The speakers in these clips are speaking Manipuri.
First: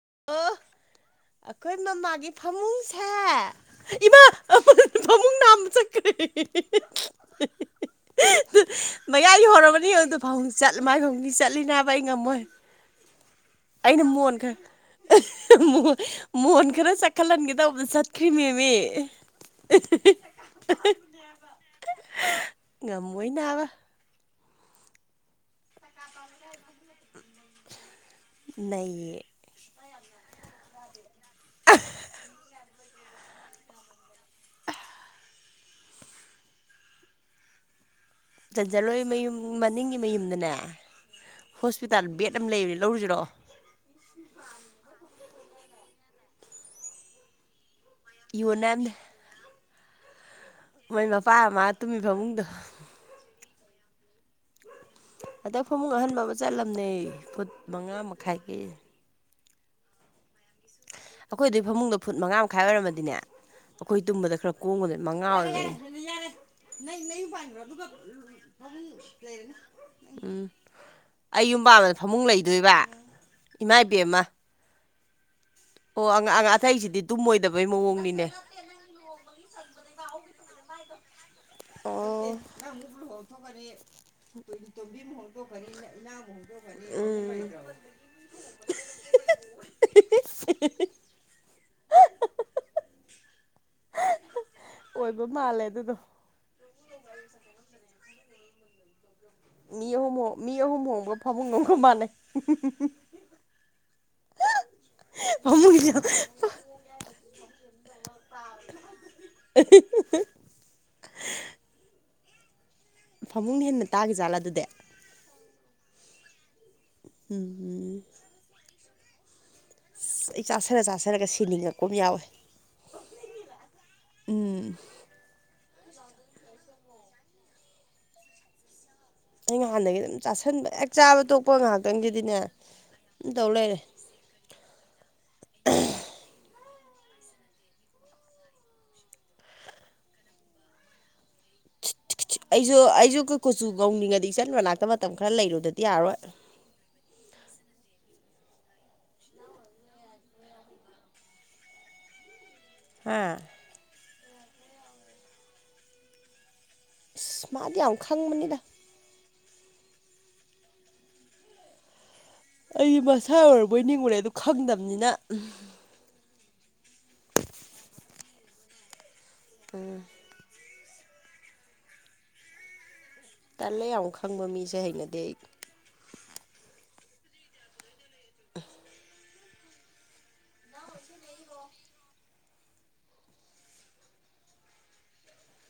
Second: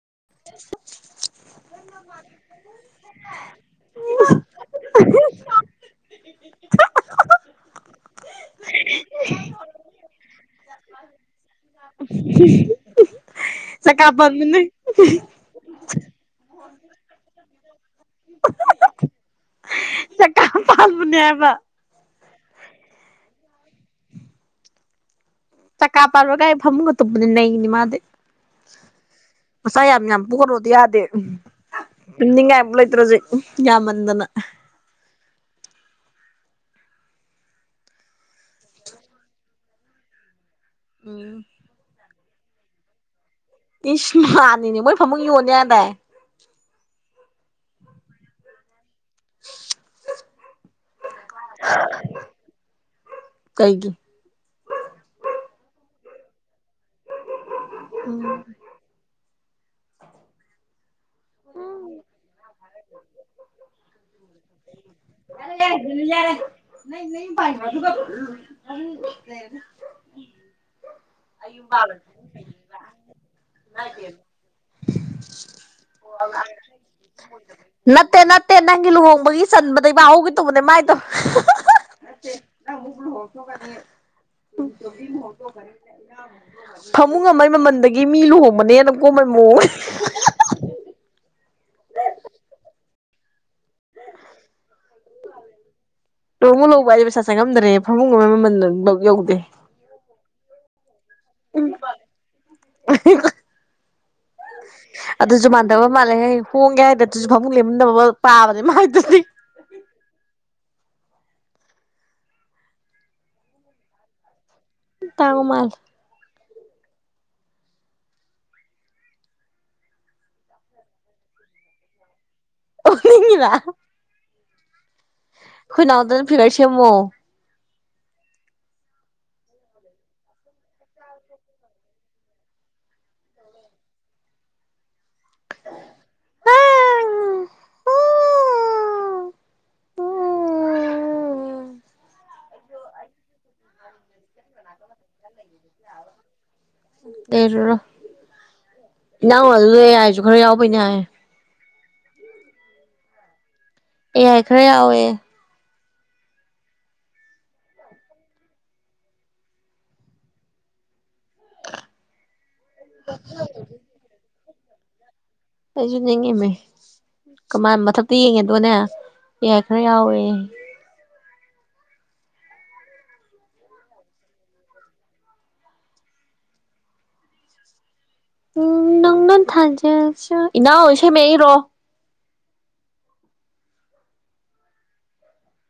[inaudible] ꯑꯈꯣꯏ ꯃꯃꯥꯒꯤ ꯐꯃꯨꯡꯁꯦ ꯏꯃꯥ ꯐꯃꯨꯡ ꯅꯥꯝꯃ ꯆꯠꯈ꯭ꯔꯦ [unintelligible] ꯃꯌꯥꯏ ꯍꯣꯔꯝꯃꯅꯤ ꯌꯦꯡꯉꯣ ꯇꯨ ꯐꯥꯎꯪ ꯆꯠ ꯃꯥꯏ ꯐꯃꯨꯡꯗꯤ ꯆꯠꯂꯤ ꯅꯥꯕ ꯆꯀꯥꯔ ꯄꯥꯟꯕꯅꯦ ꯃꯣ ꯃꯣꯟ ꯈꯔ ꯆꯠꯈꯠꯍꯟꯒꯦꯗꯧꯕꯗ ꯆꯠ ꯈꯤꯝꯅꯦꯃꯦ ꯆꯀꯥ ꯄꯥꯟꯕꯅꯦ ꯍꯥꯏꯕ [unintelligible] ꯉꯝꯃꯣꯏ ꯅꯥꯕ ꯆꯀꯥ ꯄꯥꯟꯕꯒꯥꯏ ꯐꯝꯃꯨꯡꯒ ꯇꯨꯞꯕꯅꯤ ꯅꯩꯕꯅꯤ ꯃꯥꯗꯤ ꯅꯩꯌꯦ ꯃꯆꯥ ꯌꯥꯝ ꯌꯥꯝ ꯄꯣꯔꯛꯑꯣꯗꯤ ꯌꯥꯗꯦ ꯇꯨꯝꯅꯤꯡꯉꯥꯢꯕꯧ ꯂꯩꯇ꯭ꯔꯦ ꯍꯧꯖꯤꯛ ꯌꯥꯝꯃꯟꯗꯅ [inaudible] ꯆꯟꯖꯜꯍꯣꯏ ꯃꯌꯨꯝ ꯃꯅꯤꯡꯒꯤ ꯃꯌꯨꯝꯗꯅꯦ ꯎꯝ ꯍꯣꯁꯄꯤꯇꯥꯜ ꯕꯦꯗ ꯗꯨꯝ ꯂꯩꯕꯅꯦ ꯂꯧꯔꯨꯁꯤꯔꯣ ꯏꯁ ꯃꯥꯅꯤꯅꯦ ꯃꯣꯏ ꯐꯥꯃꯨꯡ ꯌꯣꯟꯅꯤ ꯍꯥꯢ ꯗꯥꯢ ꯌꯨꯅꯟꯤ ꯍꯥꯏꯝꯅꯦ ꯃꯣꯏ ꯃꯄꯥ ꯃꯃꯥ ꯇꯨꯝꯃꯤ ꯐꯃꯨꯡꯗꯣ ꯀꯩꯒꯤ ꯍꯟꯗꯛ ꯐꯃꯨꯡ ꯑꯍꯟꯕ ꯑꯃ ꯆꯠꯂꯝꯅꯦ ꯐꯨꯠ ꯃꯉꯥ ꯃꯈꯥꯏꯒꯤ [inaudible] ꯑꯩꯈꯣꯏꯗ ꯨ ꯐꯃꯨꯡꯗ ꯐꯨꯠ ꯃꯉꯥ ꯃꯈꯥꯏ ꯑꯣꯏꯔꯝꯃꯗꯤꯅꯦ ꯑꯩꯈꯣꯏ ꯇꯨꯝꯕꯗ ꯈꯔ ꯀꯣꯝꯒ ꯗꯕꯅꯦ ꯃꯉꯥ ꯑꯣꯏꯕꯩꯅꯦ ꯑ [inaudible] ꯎꯝ ꯑꯩ ꯌꯨꯝ ꯄꯥꯟꯕꯗꯥ ꯐꯃꯨꯡ ꯂꯩꯗꯣꯏꯕ ꯏꯃꯥ ꯏꯕꯦꯝ ꯃꯥ ꯑꯇꯩꯁꯤꯗꯤ ꯇꯨꯝꯃꯣꯏꯗꯕꯩ ꯅꯠꯇꯦ ꯃꯑꯣꯡꯅꯤꯅꯦ ꯅꯠꯇꯦ ꯅꯪꯒꯤ ꯂꯨꯍꯣꯡꯕꯒꯤ ꯆꯟꯕꯩꯗ ꯌꯥꯎꯍꯧꯒꯦ ꯇꯧꯕꯅꯦ ꯃꯥꯏ ꯇꯧ ꯑꯣ [inaudible] ꯐꯃꯨꯡ ꯑꯃꯒꯤꯥ ꯃꯃꯜꯗꯒꯤ ꯃꯤ ꯂꯨꯍꯣꯡꯕꯥꯅꯥ ꯍꯦꯟꯅ ꯀꯣꯝꯕꯦ ꯃꯑꯣꯡꯅꯤ ꯍꯤꯍꯤ ꯑꯣꯏꯕ ꯃꯥꯜꯂꯦ ꯑꯗꯨꯗꯣ ꯂꯨꯍꯣꯡꯕ ꯂꯨꯍꯣꯡꯕ ꯍꯥꯏꯁꯦ ꯄꯩꯁꯥ ꯆꯪꯉꯝꯗ꯭ꯔꯦ ꯐꯃꯨꯡ ꯑꯃ ꯃꯃꯜ ꯌꯧꯗꯦ ꯃꯤ ꯑꯍꯨꯝ ꯃꯤ ꯑꯍꯨꯝ ꯍꯣꯡꯕ ꯐꯃꯨꯡꯒꯒ ꯃꯥꯟꯅꯩ ꯎ [inaudible] ꯑꯗꯨꯁꯨ ꯃꯥꯟꯗꯕ ꯐꯃꯨꯡꯁꯦ ꯃꯥꯜꯂꯦ ꯍ ꯍꯣꯡꯒꯦ ꯍꯥꯏꯗ ꯑꯗꯨꯁꯨ ꯐꯃꯨꯡꯛ ꯂꯦꯝꯃꯝꯗꯕ ꯄꯥꯕꯅꯦ ꯃꯥꯥꯏꯗꯨꯗꯤ [inaudible] ꯐꯃꯨꯡ ꯍꯦꯟꯅ ꯇꯥꯡ ꯏ ꯖꯥꯠꯂ ꯑꯗꯨꯗꯤ ꯇꯥꯡꯕ ꯃꯜꯂꯦ ꯎꯝ ꯎꯝ ꯑꯩ ꯆꯥꯁꯤꯜ ꯆꯥꯁꯤꯜꯂꯒ ꯁꯤꯅꯤꯡꯉꯛꯄ ꯑꯃ ꯌꯥꯎꯋꯦ [unintelligible] ꯎꯝ ꯑꯩꯈꯣꯏ ꯅꯥꯎꯗꯧꯅ ꯐꯤꯒꯔ ꯁꯦꯝꯃꯣ ꯑꯩ ꯉꯍꯥꯟꯗꯒꯤ ꯑꯗꯨꯝ ꯆꯥꯁꯟꯕ ꯍꯦꯛ ꯆꯥꯕ ꯇꯣꯛꯄ ꯉꯥꯏꯍꯥꯛꯇꯪꯒꯤꯗꯤꯅꯦ ꯗꯨꯝ ꯇꯧꯔ ꯂꯩꯔꯦ ꯑꯩꯁꯨ ꯑꯩꯈꯣꯏ ꯀꯨꯆꯨ ꯀꯧꯅꯤꯡꯉꯗꯤ ꯏꯆꯟ ꯃꯅꯥꯛꯇ ꯃꯇꯝ ꯈꯔ ꯂꯩꯔꯨꯗꯗꯤ ꯌꯥꯔꯣꯏ ꯂꯩꯔꯨꯔꯣ ꯏꯅꯥꯎ ꯋꯥꯜ ꯂ ꯍꯥꯏꯁꯨ ꯈꯔ ꯌꯥꯎꯕꯩꯅꯦ ꯍꯥꯏ ꯍꯥ ꯌꯥꯏ ꯈꯔ ꯌꯥꯎꯋꯦ ꯏꯁꯁ ꯃꯥꯗꯤ ꯌꯥꯝ ꯈꯪꯕꯅꯤꯗ ꯑꯩꯗꯤ ꯃꯁꯥ ꯑꯣꯏꯔꯕꯣꯏ ꯅꯤꯡꯉꯨꯔꯦ ꯑꯗꯨ ꯈꯪꯗꯕꯅꯤꯅ ꯑꯩꯁꯨ ꯅꯤꯡꯉꯤꯃꯦ ꯀꯃꯥꯏ ꯃꯊꯛꯇ ꯌꯦꯡꯉꯦꯗꯣꯅꯦ ꯌꯥꯏ ꯈꯔꯥ ꯌꯥꯎꯋꯦꯌꯦ ꯇꯜꯂꯦ ꯌꯥꯝ ꯈꯪꯕ ꯃꯤꯁꯦ ꯍꯩꯅꯗꯦ ꯑꯩ ꯎꯝ ꯅꯪ ꯅ ꯊꯥꯖꯁꯨ ꯏꯅꯥꯎ ꯏꯁꯩ ꯃꯌꯦꯛ ꯏꯔꯛ ꯑꯣ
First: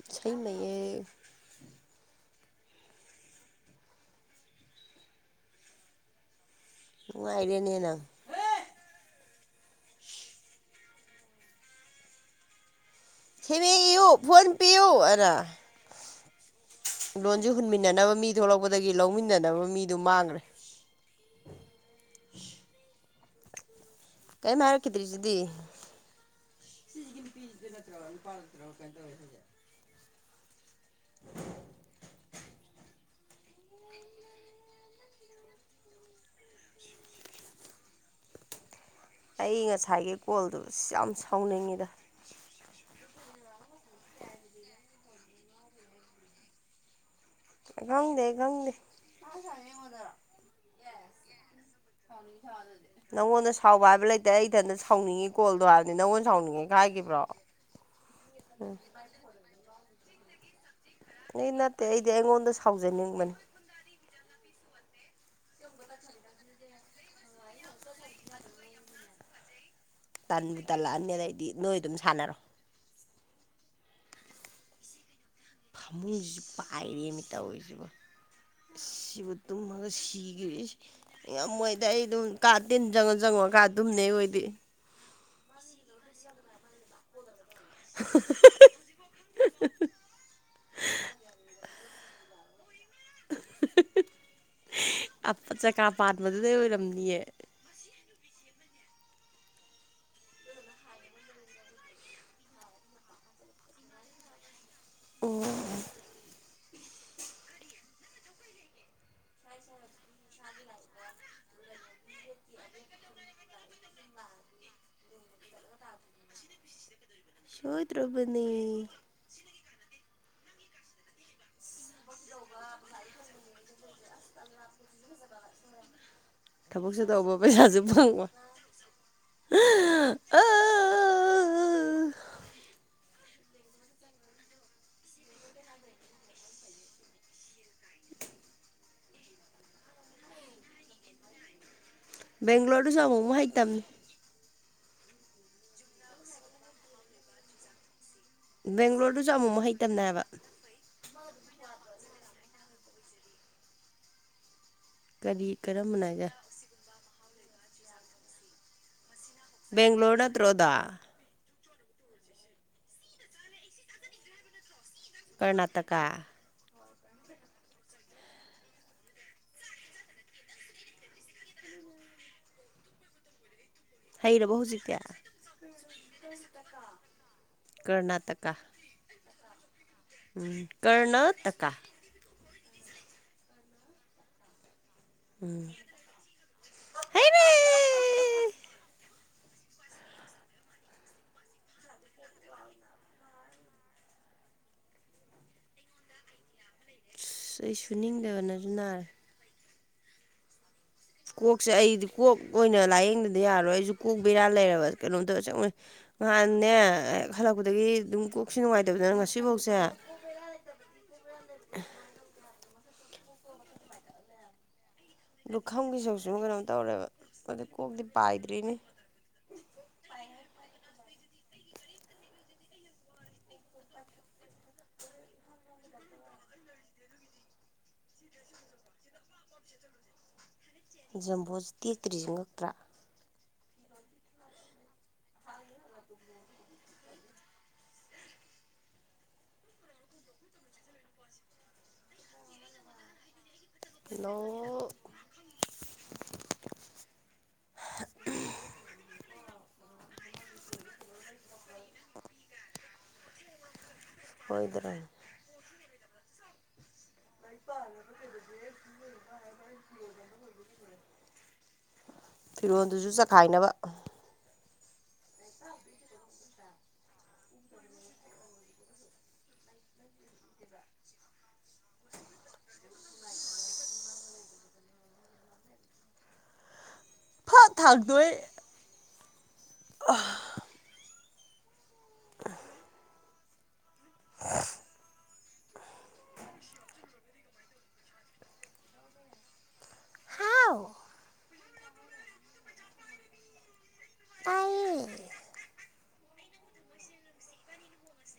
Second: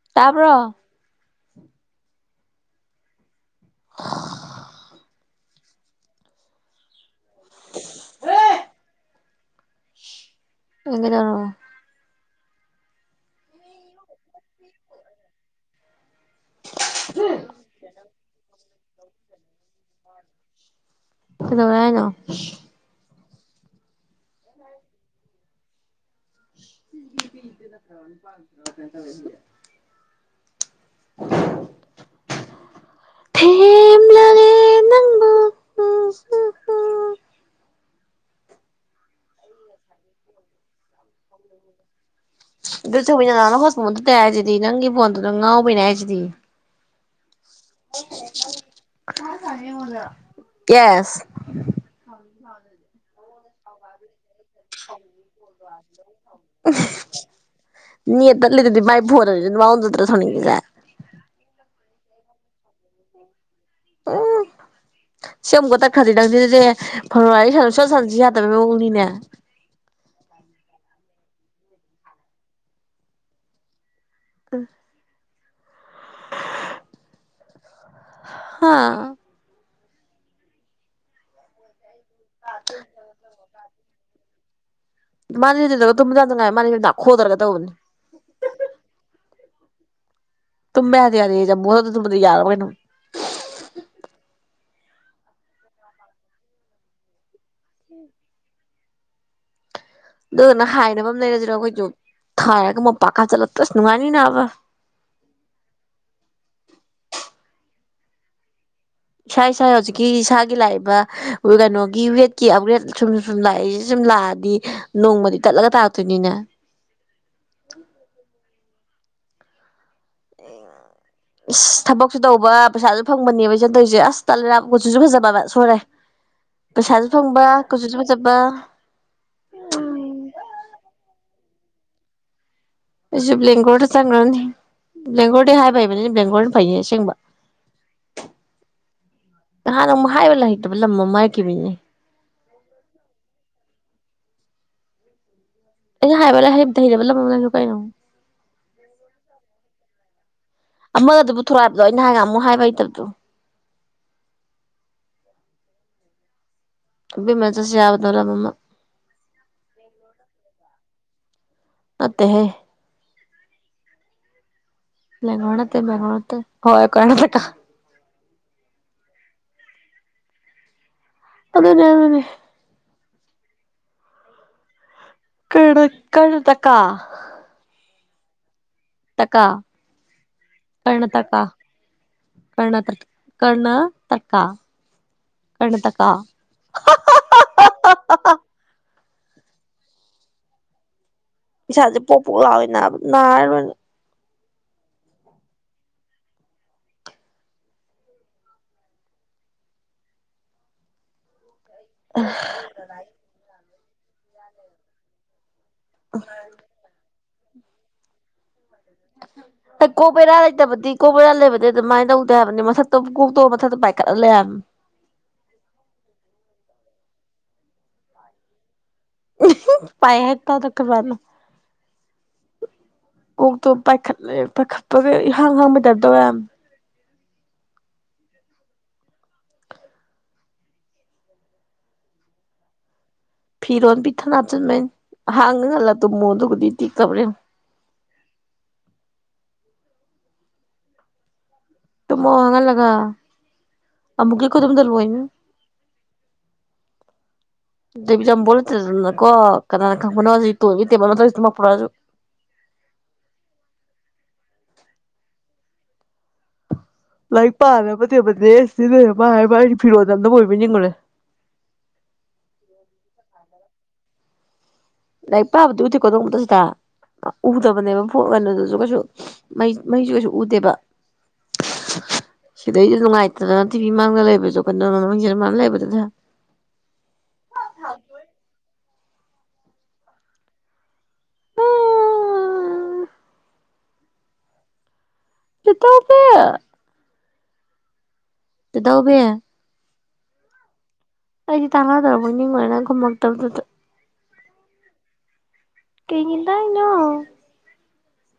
ꯏꯁꯩ ꯇꯥꯕ꯭ꯔꯣ ꯃꯌꯦꯛ ꯅꯨꯡꯉꯥꯏꯔꯦꯅꯦ ꯅꯪ [unintelligible] ꯏꯁꯩ ꯃꯌꯦꯛ ꯏꯌꯨ ꯐꯣꯟ ꯄꯤꯌꯨ ꯑꯅ ꯂꯣꯟꯁꯤ ꯍꯨꯟꯃꯤꯟꯅꯅꯕ ꯃꯤ ꯊꯣꯛꯂꯛꯄꯗꯒꯤ ꯂꯧꯃꯤꯟꯅꯅꯕ ꯃꯤꯗꯨ ꯃꯥꯡꯈ꯭ꯔꯦ ꯀꯩꯗꯧꯔꯦ ꯍꯥꯏꯅꯣ ꯀꯦꯝ ꯍꯥꯏꯔꯛꯈꯤꯗ꯭ꯔꯤꯁꯤꯗꯤ [inaudible] ꯊꯦꯝꯂꯒꯦ ꯅꯪꯕꯨ [unintelligible] ꯑꯩ ꯉꯁꯥꯏꯒꯤ ꯀꯣꯜꯗꯨ ꯌꯥꯝ ꯁꯥꯎꯅꯤꯡꯉꯤꯗ ꯑꯗꯨ ꯆꯧꯕꯤꯅ [unintelligible] ꯍꯣꯁꯄꯣꯠ ꯃꯨꯊꯠꯇꯦ ꯍꯥꯏꯁꯤꯗꯤ ꯅꯪꯒꯤ ꯐꯣꯟꯗꯨꯗ ꯉꯥꯎꯕꯩꯅꯦ ꯍꯥꯏꯁꯤꯗꯤ ꯈꯪꯗꯦ ꯈꯪꯗꯦ [unintelligible] ꯅꯪꯉꯣꯟꯗ ꯁꯥꯎꯕ ꯍꯥꯏꯕ ꯂꯩ ꯇꯦ ꯑꯩ ꯊꯟꯗ ꯁꯥꯎꯅꯤꯡꯉꯤ ꯀꯣꯜꯗꯣ ꯍꯥꯏꯕꯅꯤ ꯅꯪꯉꯣꯟ ꯁꯥꯎꯅꯤꯡꯉꯤ ꯀꯥꯏ ꯍꯥꯏꯈꯤꯕ꯭ꯔꯣ ꯅꯦꯠ ꯇꯠꯂꯤꯗꯨꯗꯤ ꯃꯥꯏ ꯐꯣꯟꯗꯣ ꯃꯉꯣꯟꯗ ꯅꯠꯇ꯭ꯔꯣ ꯁꯥꯎꯅꯤꯡꯂꯤꯁꯦ ꯅꯦꯠ ꯅꯠꯇꯦ ꯑꯩꯗꯤ ꯑꯩꯉꯣꯟꯗ ꯁꯥꯎꯖꯅꯤꯡꯕꯅꯤ [unintelligible] ꯁꯤ ꯑꯃꯨꯛꯀ ꯇꯠꯈ꯭ꯔꯗꯤ ꯅꯪꯅꯤ ꯗꯤ ꯐꯣꯟ ꯋꯥꯔꯤ ꯁꯨꯛꯁꯥꯟ ꯁꯥꯟꯅꯁꯤ ꯌꯥꯗꯕꯒꯤ ꯃꯑꯣꯡꯅꯤꯅꯦ ꯇꯟꯕꯨ ꯇꯜꯂꯛꯑꯅꯤ ꯑꯩꯗꯤ ꯅꯣꯏ ꯑꯗꯨꯝ ꯁꯥꯟꯅꯔꯣ [unintelligible] ꯐꯃꯨꯡꯁꯤꯁꯨ ꯄꯥꯏꯔꯦꯃꯤ ꯇꯧꯔꯤꯁꯤꯕꯣ ꯍꯥ ꯁꯤꯕꯨ ꯇꯨꯝ ꯁꯤꯒ꯭ꯔꯦ ꯉꯝꯃꯣꯏꯗ ꯑꯩ ꯑꯗꯨꯝ ꯀꯥ ꯇꯤꯟ ꯆꯪꯉꯨ ꯆꯪꯉꯨꯔꯀꯥꯟ ꯇꯨꯝꯅꯦ ꯑꯩ ꯑꯣꯏꯗꯤ ꯃꯥꯗꯤ [unintelligible] [unintelligible] ꯇꯨꯝꯕ ꯌꯥꯗꯦ ꯌꯥꯗꯦꯁꯦ [unintelligible] ꯌꯥꯔꯕ ꯀꯩꯅꯣ [unintelligible] ꯑꯞ ꯆꯀꯥ ꯄꯥꯟꯕꯗꯨꯗꯩ ꯑꯣꯏꯔꯝꯅꯤꯌꯦ ꯗꯨꯗꯨꯅ ꯍꯥꯏꯅꯕ ꯑꯃ ꯂꯩꯔꯁꯤꯔꯣ ꯑꯩꯈꯣꯏꯁꯨ ꯊꯥꯔꯒ ꯃꯣꯝꯄꯥꯛꯀꯥ ꯍꯥꯞꯆꯤꯜꯂꯒ ꯑꯁ ꯅꯨꯡꯉꯥꯏꯅꯤ ꯅꯥꯕ ꯑꯣ ꯏꯁꯥ ꯏꯁꯥ ꯍꯧꯖꯤꯛꯀꯤ ꯏꯁꯥꯒꯤ ꯂꯥꯛꯏꯕ ꯀꯩꯅꯣꯒꯤ ꯋꯦꯗꯀꯤ ꯑꯞꯒ꯭ꯔꯦꯗ ꯁꯨꯝ ꯁꯨꯝ ꯂꯥꯛꯏꯁꯦ ꯁꯨꯝ ꯂꯥꯛꯑꯗꯤ ꯅꯣꯡꯃꯗꯤ ꯇꯠꯂꯒ ꯇꯥꯔꯛꯇꯣꯏꯅꯤꯅ ꯁꯣꯏ ꯗ꯭ꯔꯕꯅꯦ ꯏꯁ ꯊꯕꯛꯁꯨ ꯇꯧꯕ ꯄꯩꯁꯥꯁꯨ ꯐꯪꯕꯅꯦꯕ ꯏꯆꯟ ꯇꯧꯔꯤꯁꯦ ꯑꯁ ꯇꯜꯂꯦꯕ ꯀꯨꯆꯨꯁꯨ ꯐꯖꯕ ꯍꯥꯏꯕ ꯁꯣꯏꯔꯦ ꯊꯕꯛꯁꯨ ꯄꯩꯁꯥꯁꯨ ꯇꯧꯕ ꯐꯪꯕ ꯄꯩꯁꯥꯁꯨ ꯀꯨꯆꯨꯁꯨ ꯐꯪꯕ ꯐꯖꯕ [unintelligible] ꯑꯩꯁꯨ ꯕ꯭ꯂꯦꯡꯒꯣꯔꯗ ꯆꯪꯈ꯭ꯔꯅꯤ ꯕ꯭ꯂꯦꯡꯒꯣꯔꯗ ꯍꯥꯏꯕ ꯍꯩꯕꯅꯤꯅ ꯕ꯭ꯂꯦꯡꯒꯣꯔꯅ ꯐꯩꯅꯦ ꯑꯁꯦꯡꯕ [inaudible] ꯅꯍꯥꯟ ꯑꯃ ꯍꯥꯏꯕ ꯍꯩꯇꯕ ꯂꯝ ꯑꯃ ꯍꯥꯏꯈꯤꯕꯅꯤꯅꯦ ꯕꯦꯡꯒ꯭ꯂꯣꯔꯗꯨꯁꯨ ꯑꯃꯨꯛ ꯑꯃꯨꯛ ꯍꯩꯇꯝꯅꯤ ꯑꯩꯅ ꯍꯥꯏꯕ [unintelligible] ꯀꯩꯅꯣ ꯕꯦꯡꯒ꯭ꯂꯣꯔꯗꯨꯁꯨ ꯑꯃꯨꯛ ꯑꯃꯨꯛ ꯍꯩꯇꯝꯅꯦ ꯍꯥꯏꯕ ꯑꯃꯗꯨ ꯄꯨꯊꯣꯔꯛꯑꯣ ꯍꯥꯏꯕꯗꯣ ꯑꯩꯅ ꯅꯍꯥꯟ ꯉꯥꯍꯥꯟꯃꯨꯛ ꯍꯥꯏꯕ ꯍꯩꯇꯕꯗꯣ ꯀꯔꯤ ꯀꯔꯝꯕ ꯅꯣ ꯍꯥꯏꯖꯦ ꯑꯕꯦꯝꯝꯥ ꯆꯠꯁꯤ ꯍꯥꯏꯕꯗꯣ ꯅꯃ ꯑꯃ ꯕꯦꯡꯒ꯭ꯂꯣꯔ ꯅꯠꯇ꯭ꯔꯣ ꯑꯗꯣ ꯅꯠꯇꯦꯍꯦ ꯃꯦꯡꯒ꯭ꯂꯣꯔ ꯅꯠꯇꯦ ꯀꯔꯅꯥꯇꯀꯥ ꯃꯦꯡꯒ꯭ꯣꯔ ꯍꯣꯏ [unintelligible] ꯑꯗꯨꯅꯤ ꯑꯗꯨꯅꯤ ꯍꯩꯔꯕꯣ ꯍꯧꯖꯤꯛꯇꯤ ꯀꯔꯅ ꯀꯔꯅꯇꯛꯀꯥ ꯀꯔꯅꯥꯇꯀꯥ ꯀꯔꯅꯥꯇꯀꯥ ꯀꯔꯅ ꯇꯔ ꯀꯔꯅ ꯇꯛꯀꯥ ꯎꯝ ꯀꯔꯅꯇꯛꯀꯥ ꯍꯩꯔꯦ ꯍꯥꯍꯥ ꯍꯥ ꯍꯥ ꯍꯥ ꯏꯁꯥꯁꯦ ꯄꯣꯛ ꯄꯣꯛ ꯂꯥꯎꯋꯦ ꯅꯥ ꯅꯥꯔꯦ ꯂꯣꯏꯅ ꯑꯁ ꯑꯩ ꯁꯨꯅꯤꯡꯗꯕꯅꯁꯨ ꯅꯥꯔꯦ ꯀꯣꯛꯁꯦ ꯑꯩꯗꯤ ꯀꯣꯛ ꯑꯣꯏꯅ ꯂꯥꯏꯌꯦꯡꯗꯗꯤ ꯌꯥꯔꯣꯏ ꯑꯩꯁꯨ ꯀꯣꯛ ꯕꯤꯔꯥ ꯂꯩꯔꯕ ꯀꯩꯅꯣꯝ ꯇꯧꯔꯦ ꯑꯁꯦꯡꯕꯅꯤ ꯉꯍꯥꯟꯅꯦ ꯍꯦꯛ ꯍꯜꯂꯛꯄꯗꯒꯤ ꯑꯗꯨꯝ ꯀꯣꯛ ꯀꯣꯛ ꯕꯦꯔꯥ ꯂꯩꯇꯕꯗꯤ ꯀꯣꯛ ꯕꯦꯔꯥ ꯂꯩꯕꯗꯤ ꯑꯗꯨꯃꯥꯏꯅ ꯇꯧꯗꯦ ꯍꯥꯏꯕꯅꯤ ꯃꯊꯛ ꯀꯣꯛ ꯇꯣ ꯃꯊꯛꯇꯥ ꯄꯥꯏꯈꯠꯂꯥ ꯂꯩ ꯍꯥꯏꯕꯥꯅꯦ ꯂꯨꯈꯝꯒꯤ ꯁꯔꯨꯛ ꯁꯤꯃꯥ ꯀꯩꯅꯣꯝ ꯇꯧꯔꯦꯕ ꯑꯗꯨ ꯀꯣꯛꯇꯤ ꯄꯥꯏꯗ꯭ꯔꯤꯅꯦ [unintelligible] ꯀꯣꯛꯇꯣ ꯄꯥꯢꯈꯠꯂꯦ ꯄꯥꯏꯈꯠꯄꯒ ꯏꯍꯥꯡ ꯍꯥꯡꯕꯩ ꯇꯥꯏꯄ ꯇꯧꯏ ꯍꯥꯢꯕꯅꯦ ꯖꯝꯕꯣꯁꯦ ꯇꯦꯛꯇ꯭ꯔꯤꯁꯤ ꯉꯛꯇ꯭ꯔꯥ ꯐꯤꯔꯣꯟꯜ ꯄꯤꯛꯊꯟ ꯍꯥꯞꯆꯤꯟꯕꯩꯅꯤ ꯍꯥꯡꯉ ꯉꯜꯂ ꯇꯨꯝꯃꯣ ꯑꯗꯨꯒꯗꯤ ꯇꯦꯛꯇꯕꯔꯥ ꯌꯦꯡꯉꯣ [inaudible] ꯇꯨꯃꯃꯣ ꯍꯥꯡꯍꯜꯂꯒꯥ ꯑꯃꯨꯛꯀꯤ ꯈꯨꯇꯨꯝꯗ ꯂꯣꯛ ꯂꯣꯏꯅꯤ [inaudible] [unintelligible] [unintelligible] ꯂꯥꯏꯔꯤꯛ ꯄꯥꯅꯕꯥ ꯇꯦꯕꯜꯅꯦꯌꯦ ꯑꯁꯤꯗ ꯂꯩꯔꯤꯁꯦ ꯃꯅꯥ ꯍꯥꯏꯕꯥ ꯑꯩꯗꯤ ꯐꯤꯔꯣꯜ ꯊꯝꯅꯕ ꯑꯣꯏꯔꯕꯣꯏ ꯅꯤꯡꯉꯨꯔꯦ ꯐꯤꯔꯣꯜꯗꯨꯁꯨ ꯆꯈꯥꯏꯅꯕ [unintelligible] ꯎꯗꯕꯅꯦꯕ ꯐꯣꯅ ꯀꯩꯅꯣꯗꯨꯁꯨ ꯀꯩꯁꯨ ꯃꯩ ꯃꯩꯁꯨ ꯀꯩꯁꯨ ꯎꯗꯦꯕ ꯁꯤꯗꯩꯁꯨ ꯅꯨꯡꯉꯥꯏꯇꯗꯅ ꯇꯤꯚꯤ ꯃꯥꯡꯗ ꯂꯩꯕꯁꯨ ꯃꯤꯡꯁꯦꯜ ꯃꯥꯡꯗ ꯂꯩꯕꯗꯨꯗꯥ ꯐꯠ ꯊꯥꯡꯗꯣꯀꯏ ꯑꯥ ꯍꯥ [inaudible] [inaudible] [unintelligible] [unintelligible] ꯍꯥꯎ ꯑꯩꯗꯤ ꯇꯥꯟꯅꯗꯔ꯭ꯕꯣꯏ ꯅꯤꯡꯉꯨꯔꯦ ꯅꯪ ꯈꯨꯝꯃꯛꯇꯕꯗꯨꯗ ꯑꯩ [unintelligible]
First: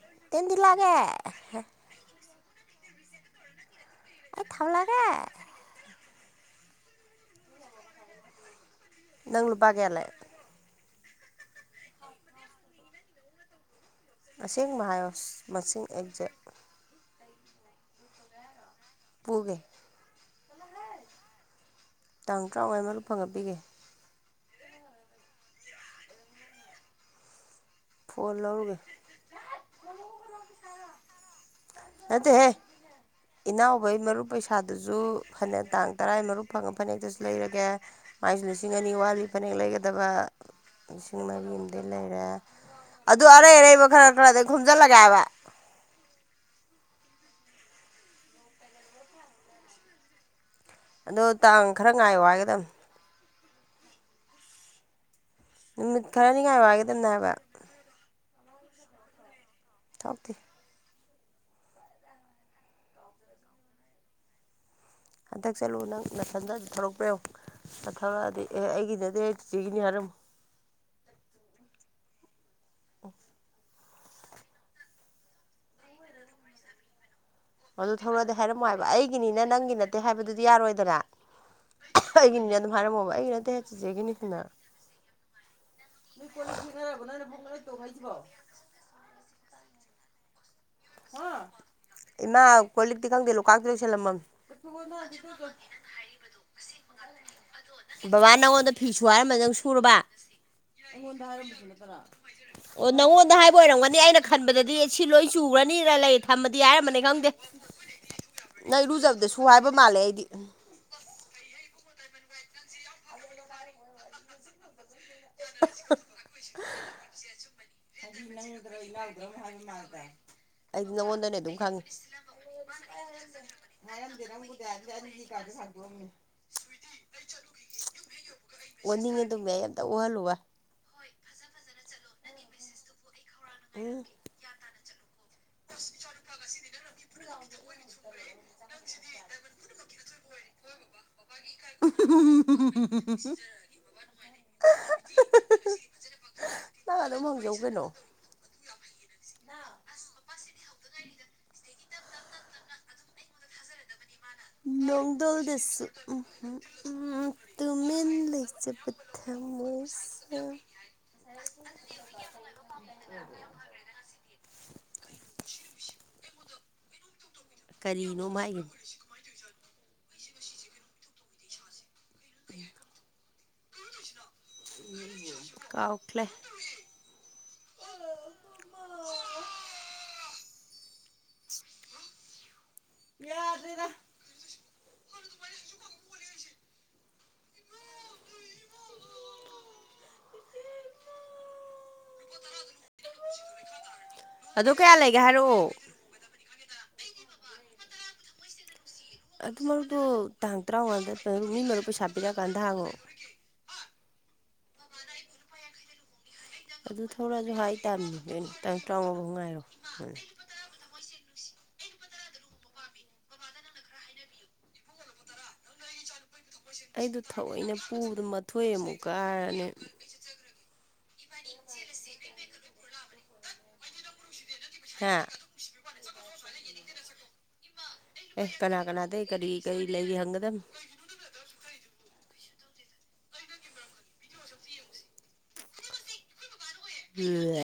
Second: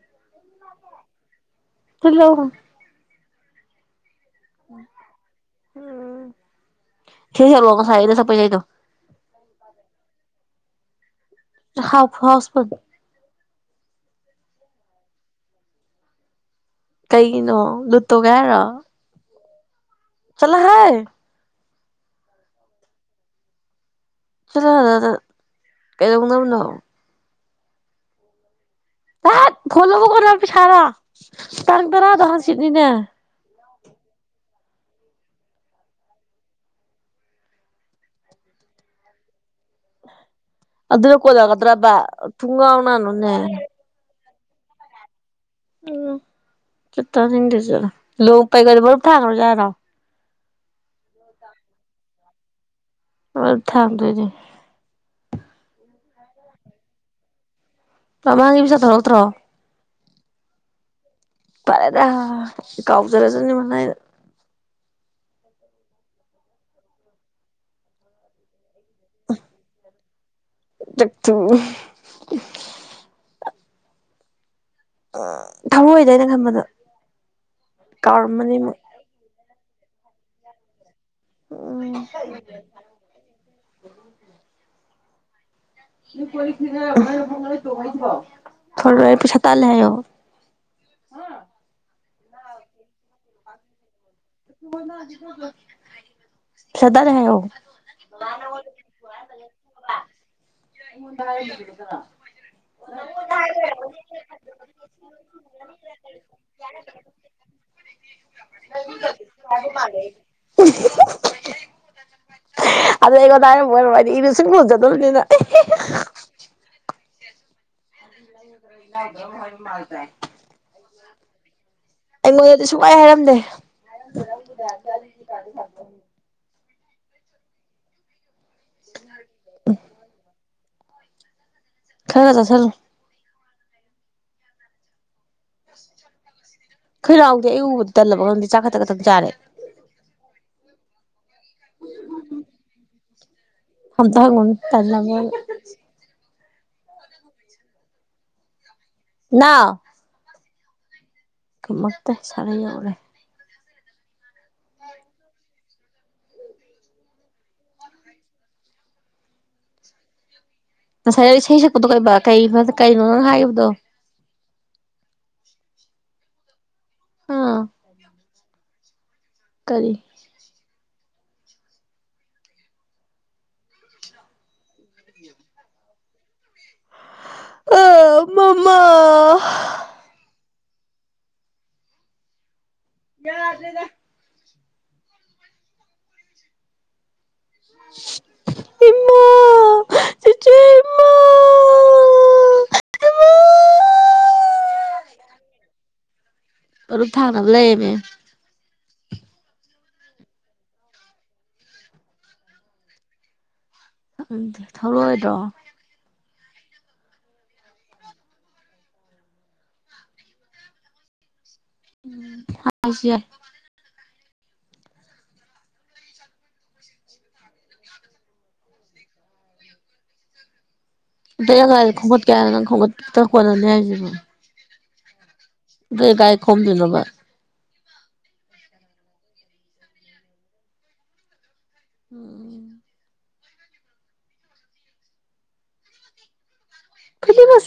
[unintelligible] [unintelligible] [unintelligible] ꯏꯁꯩ ꯁꯛꯂꯛꯑꯣ ꯉꯥꯁꯥꯏ ꯑꯩꯅꯥ ꯁꯛꯄꯥ ꯏꯁꯩꯗꯣ ꯅꯪ ꯂꯨꯄꯥ ꯀꯌꯥ ꯂꯩ [unintelligible] ꯑꯁꯦꯡꯕ ꯍꯥꯏꯌꯣ ꯃꯁꯤꯡ ꯑꯦꯛꯖꯦꯛ ꯀꯩꯒꯤꯅꯣ ꯂꯨꯠ ꯇꯧꯒꯦ ꯍꯥꯏꯔꯣ ꯄꯨꯒꯦ ꯆꯠꯂꯣꯍꯦ ꯇꯥꯡ ꯇꯔꯥ ꯃꯉꯥ ꯃꯔꯨꯞ ꯐꯪꯉꯥ ꯄꯤꯒꯦ ꯆꯠꯂꯣꯍꯦ ꯑꯗꯨꯗ ꯀꯩꯗꯧꯅꯕꯅꯣ ꯐꯣꯟ ꯂꯧꯔꯨꯒꯦ ꯇꯥꯠ ꯐꯣꯅ ꯂꯧꯕꯥꯕꯨ ꯀꯅꯥꯏ ꯄꯩꯁꯔꯥ ꯇꯥꯡ ꯇꯔꯥꯗꯣ ꯍꯪꯆꯤꯠꯅꯤꯅ ꯑꯈꯣꯏ ꯃꯔꯨꯞ ꯄꯩꯁꯥꯗꯨꯁꯨ ꯐꯅꯦꯛ ꯇꯥꯡ ꯇꯔꯥ ꯃꯔꯨꯞ ꯐꯪꯉ ꯐꯅꯦꯛꯇꯨꯁꯨ ꯂꯩꯔꯒꯦ ꯃꯥꯏꯁꯨ ꯂꯤꯁꯤꯡ ꯑꯅꯤ ꯅꯤ ꯋꯥꯠꯂꯤ ꯐꯅꯦꯛ ꯂꯩꯒꯗꯕ ꯑꯗꯨꯗ ꯂꯤꯁꯤꯡ ꯃꯔꯤ ꯑꯃꯗꯤ ꯀꯣꯟꯅꯒꯗ꯭ꯔꯕ ꯂꯩꯔꯦ ꯊꯨꯡꯒꯥꯎ ꯑꯗꯨ ꯅꯥꯅꯨꯅꯦ ꯑꯔꯩ ꯑꯔꯩꯕ ꯈꯔ ꯈꯔꯥ ꯈꯣꯝꯖꯟꯂꯥꯒꯦ ꯍꯥꯌꯕ ꯎꯝ ꯆꯠ ꯇꯅꯤꯡꯗꯦ ꯆꯠꯂꯣ [unintelligible] ꯑꯗꯣ ꯇꯥꯡ ꯈꯔ ꯉꯥꯏꯌꯣ ꯍꯥꯏꯒꯗꯕꯅꯤ ꯃꯔꯨꯞ ꯊꯥꯡꯗꯣꯏꯅꯤ ꯅꯨꯃꯤꯠ ꯈꯔꯅꯤ ꯉꯥꯏꯌꯣ ꯍꯥꯏꯒꯗꯕꯅꯦ ꯍꯥꯏꯕ ꯃꯃꯥꯡꯒꯤ ꯄꯩꯁꯥ ꯊꯧꯔꯛꯇꯔꯣ ꯊꯧꯔꯛꯇꯦ ꯐꯔꯦꯗ ꯀꯥꯎꯖꯔꯖꯥꯅꯤ ꯃꯔꯥꯢꯅꯥ ꯍꯟꯗꯛ ꯆꯠꯂꯨ ꯅꯪ ꯅꯥꯊꯟꯗ ꯑꯗꯨ ꯊꯧꯔꯛꯄ꯭ꯔ ꯌꯦꯡꯉꯨ ꯊꯧꯔꯛꯑꯗꯤ ꯑꯦ ꯑꯩꯒꯤ ꯅꯠꯇꯦ ꯑꯩ ꯆꯤꯆꯦꯒꯤꯅꯤ ꯍꯥꯏꯔꯝꯃꯨ ꯆꯛꯊꯨ [unintelligible] ꯑꯣ ꯊꯧꯔꯛꯑꯣꯢꯗ ꯑꯩꯅ ꯈꯟꯕꯗ ꯑꯗꯣ ꯊꯧꯔꯛꯑꯗꯤ ꯀꯥꯎꯔꯝꯃꯅꯤ ꯍꯥꯏꯔꯝꯃꯣ ꯑꯃꯨꯛ ꯍꯥꯏꯕ ꯑꯩꯒꯤꯅꯤꯅ ꯅꯪꯒꯤ ꯅꯠꯇꯦ ꯍꯥꯏꯕꯗꯨꯗꯤ ꯌꯥꯔꯣꯏꯗꯅ ꯎꯝ ꯑꯩꯒꯤꯅꯤꯅ ꯑꯗꯨꯝ ꯍꯥꯏꯔꯝꯃꯣꯕ ꯑꯩꯒꯤ ꯅꯠꯇꯦ ꯍꯦ ꯆꯤꯆꯦꯒꯤꯅꯤꯅ ꯊꯧꯔꯛꯑꯦ ꯄꯩꯁꯥ ꯇꯥꯜꯂꯦ ꯍꯥꯢꯌꯣ ꯏꯃꯥ ꯀꯣꯜꯂꯤꯛꯇꯤ ꯈꯪꯗꯦ ꯂꯨꯈꯥꯛꯇꯤ ꯂꯣꯢꯁꯜꯂꯝꯃꯥꯝꯅꯦ ꯄꯩꯁꯥ ꯇꯥꯜꯂꯦ ꯍꯥꯏꯌꯣ [unintelligible] ꯕꯕꯥꯅ ꯅꯪꯉꯣꯟꯗ ꯐꯤ ꯁꯨ ꯍꯥꯏꯔꯝꯕꯗꯣ ꯅꯪ ꯁꯨꯨꯔꯕ ꯑꯩꯉꯣꯟꯗ ꯍꯥꯢꯔꯝꯕꯁꯨ ꯅꯠꯇꯅ ꯑꯣ ꯅꯪꯉꯣꯟꯗ ꯍꯥꯏꯕ ꯑꯣꯏꯔꯝꯒꯅꯤ ꯑꯩꯅ ꯈꯟꯕꯗꯗꯤ ꯁꯤ ꯂꯣꯏ ꯆꯨꯨꯒꯔꯅꯤ ꯅꯤꯔ ꯂꯩ ꯊꯝꯃꯗꯤ ꯍꯥꯏꯔꯝꯕꯅꯤ ꯈꯪꯗꯦ ꯅꯪ ꯏꯔꯨꯖꯕꯗ ꯁꯨ [unintelligible] ꯍꯥꯏꯕ ꯃꯥꯜꯂꯦ ꯑꯩꯗꯤ ꯑꯗꯨ ꯑꯩꯉꯣꯟꯗ ꯍꯥꯏꯔꯝꯕ ꯑꯣꯏꯔꯝꯃꯣꯢ ꯑꯩꯗꯤ ꯏꯔꯨ ꯁꯨꯡꯂꯨ ꯂꯨꯖꯗꯕꯅꯤꯅ [unintelligible] ꯑꯩꯗꯤ ꯅꯉꯣꯟꯗꯅꯦ ꯑꯗꯨꯝ ꯈꯪꯉꯦ ꯑꯩꯉꯣꯟꯗꯗꯤ ꯁꯨꯡꯍꯥꯏ ꯍꯥꯏꯔꯝꯗꯦ ꯑꯣꯅꯤꯡꯉꯦ ꯑꯗꯨꯝ ꯑꯩ ꯑꯝꯇ ꯑꯣꯍꯜꯂꯨꯕ ꯈꯔꯒ ꯆꯥꯁꯜꯂꯨ ꯎꯝ [unintelligible] ꯑꯩ ꯎꯕꯗ ꯇꯜꯂꯕ ꯈꯪꯗꯦ ꯆꯥꯛ ꯈꯛꯇ ꯈꯛꯇꯪ ꯆꯥꯔꯦ [unintelligible] ꯑꯝꯇ ꯍꯪꯉꯨꯅꯨ ꯇꯜꯂꯕꯅ ꯅꯪ ꯑꯗꯨꯝ ꯍꯪꯖꯧ ꯀꯩꯅꯣ ꯅꯥꯎ ꯈꯨꯝꯃꯛꯇꯦ ꯁꯜ ꯂꯩꯍꯧꯔꯦ ꯅꯣꯡꯗꯣꯜꯗꯁꯨ ꯎꯝ ꯎꯝ ꯇꯨꯃꯤꯟ ꯂꯩꯖꯕ ꯊ ꯃꯣꯢꯁꯨ ꯉꯁꯥꯏ ꯅꯪ ꯏꯁꯩ ꯁꯛꯄꯗꯣ ꯀꯩꯕ ꯀꯩ ꯀꯩꯅꯣ ꯅꯪ ꯍꯥꯏꯒꯤꯕꯗꯣ ꯑꯥ ꯀꯔꯤꯅꯣꯝ ꯍꯥꯢꯒꯤꯝꯅꯦ ꯀꯔꯤ [inaudible] ꯀꯥꯎꯈ꯭ꯂꯦ ꯑ ꯃꯃꯥ ꯌꯥꯗ꯭ꯔꯦꯗ ꯏꯃꯥ ꯆꯦꯆꯦ ꯏꯃꯥ ꯏꯃꯥ ꯑꯗꯨ ꯀ꯭ꯌꯥ ꯂꯩꯒꯦ ꯍꯥꯏꯔꯛꯑꯣ ꯇꯔꯨꯛ ꯊꯥꯅꯕ ꯂꯩꯌꯦꯃꯤ ꯑꯗꯨ ꯃꯔꯨꯞꯇꯣ ꯇꯥꯡ ꯇ꯭ꯔꯥꯝꯉꯥꯗ ꯃꯔꯨ ꯃꯤ ꯃꯔꯨꯞ ꯄꯩꯁꯥ ꯄꯤꯔꯛꯑꯀꯥꯟꯗ ꯊꯥꯡꯉꯣ ꯈꯪꯗꯦ ꯊꯧꯔꯛꯑꯣꯢꯗ꯭ꯔꯣ ꯑꯗꯨ ꯊꯧꯔꯛꯑꯁꯨ ꯍꯥꯏꯇꯥꯝꯅꯤ ꯀꯩꯅꯣ ꯇꯥꯡ ꯇ꯭ꯔꯥꯉꯥꯐꯥꯎ ꯉꯥꯏꯔꯣ ꯑꯝ ꯍꯥꯢꯁꯤ ꯌꯥꯢ ꯑꯩꯗꯣ ꯊꯑꯣꯏꯅ ꯄꯨꯕꯗꯣ ꯃꯊꯣꯏ ꯑꯃꯨꯛ ꯀꯥꯔꯅꯤ [unintelligible] ꯈꯣꯡꯒꯠꯀꯦ ꯍꯥꯏꯔ ꯅꯪ ꯈꯣꯡꯒꯠꯇ ꯀꯣꯅꯅꯤ ꯍꯥꯏꯁꯤꯕꯨ ꯍꯥ ꯗꯨ ꯀꯥꯢ ꯈꯣꯝꯗꯣꯢꯅꯣꯕ ꯑꯦ ꯀꯅꯥ ꯀꯅꯥꯗꯩ ꯀꯔꯤ ꯀꯔꯤ ꯂꯩꯔꯤ ꯍꯪꯒꯗꯝꯅꯦ ꯎꯝ ꯐꯤꯂꯝ [unintelligible]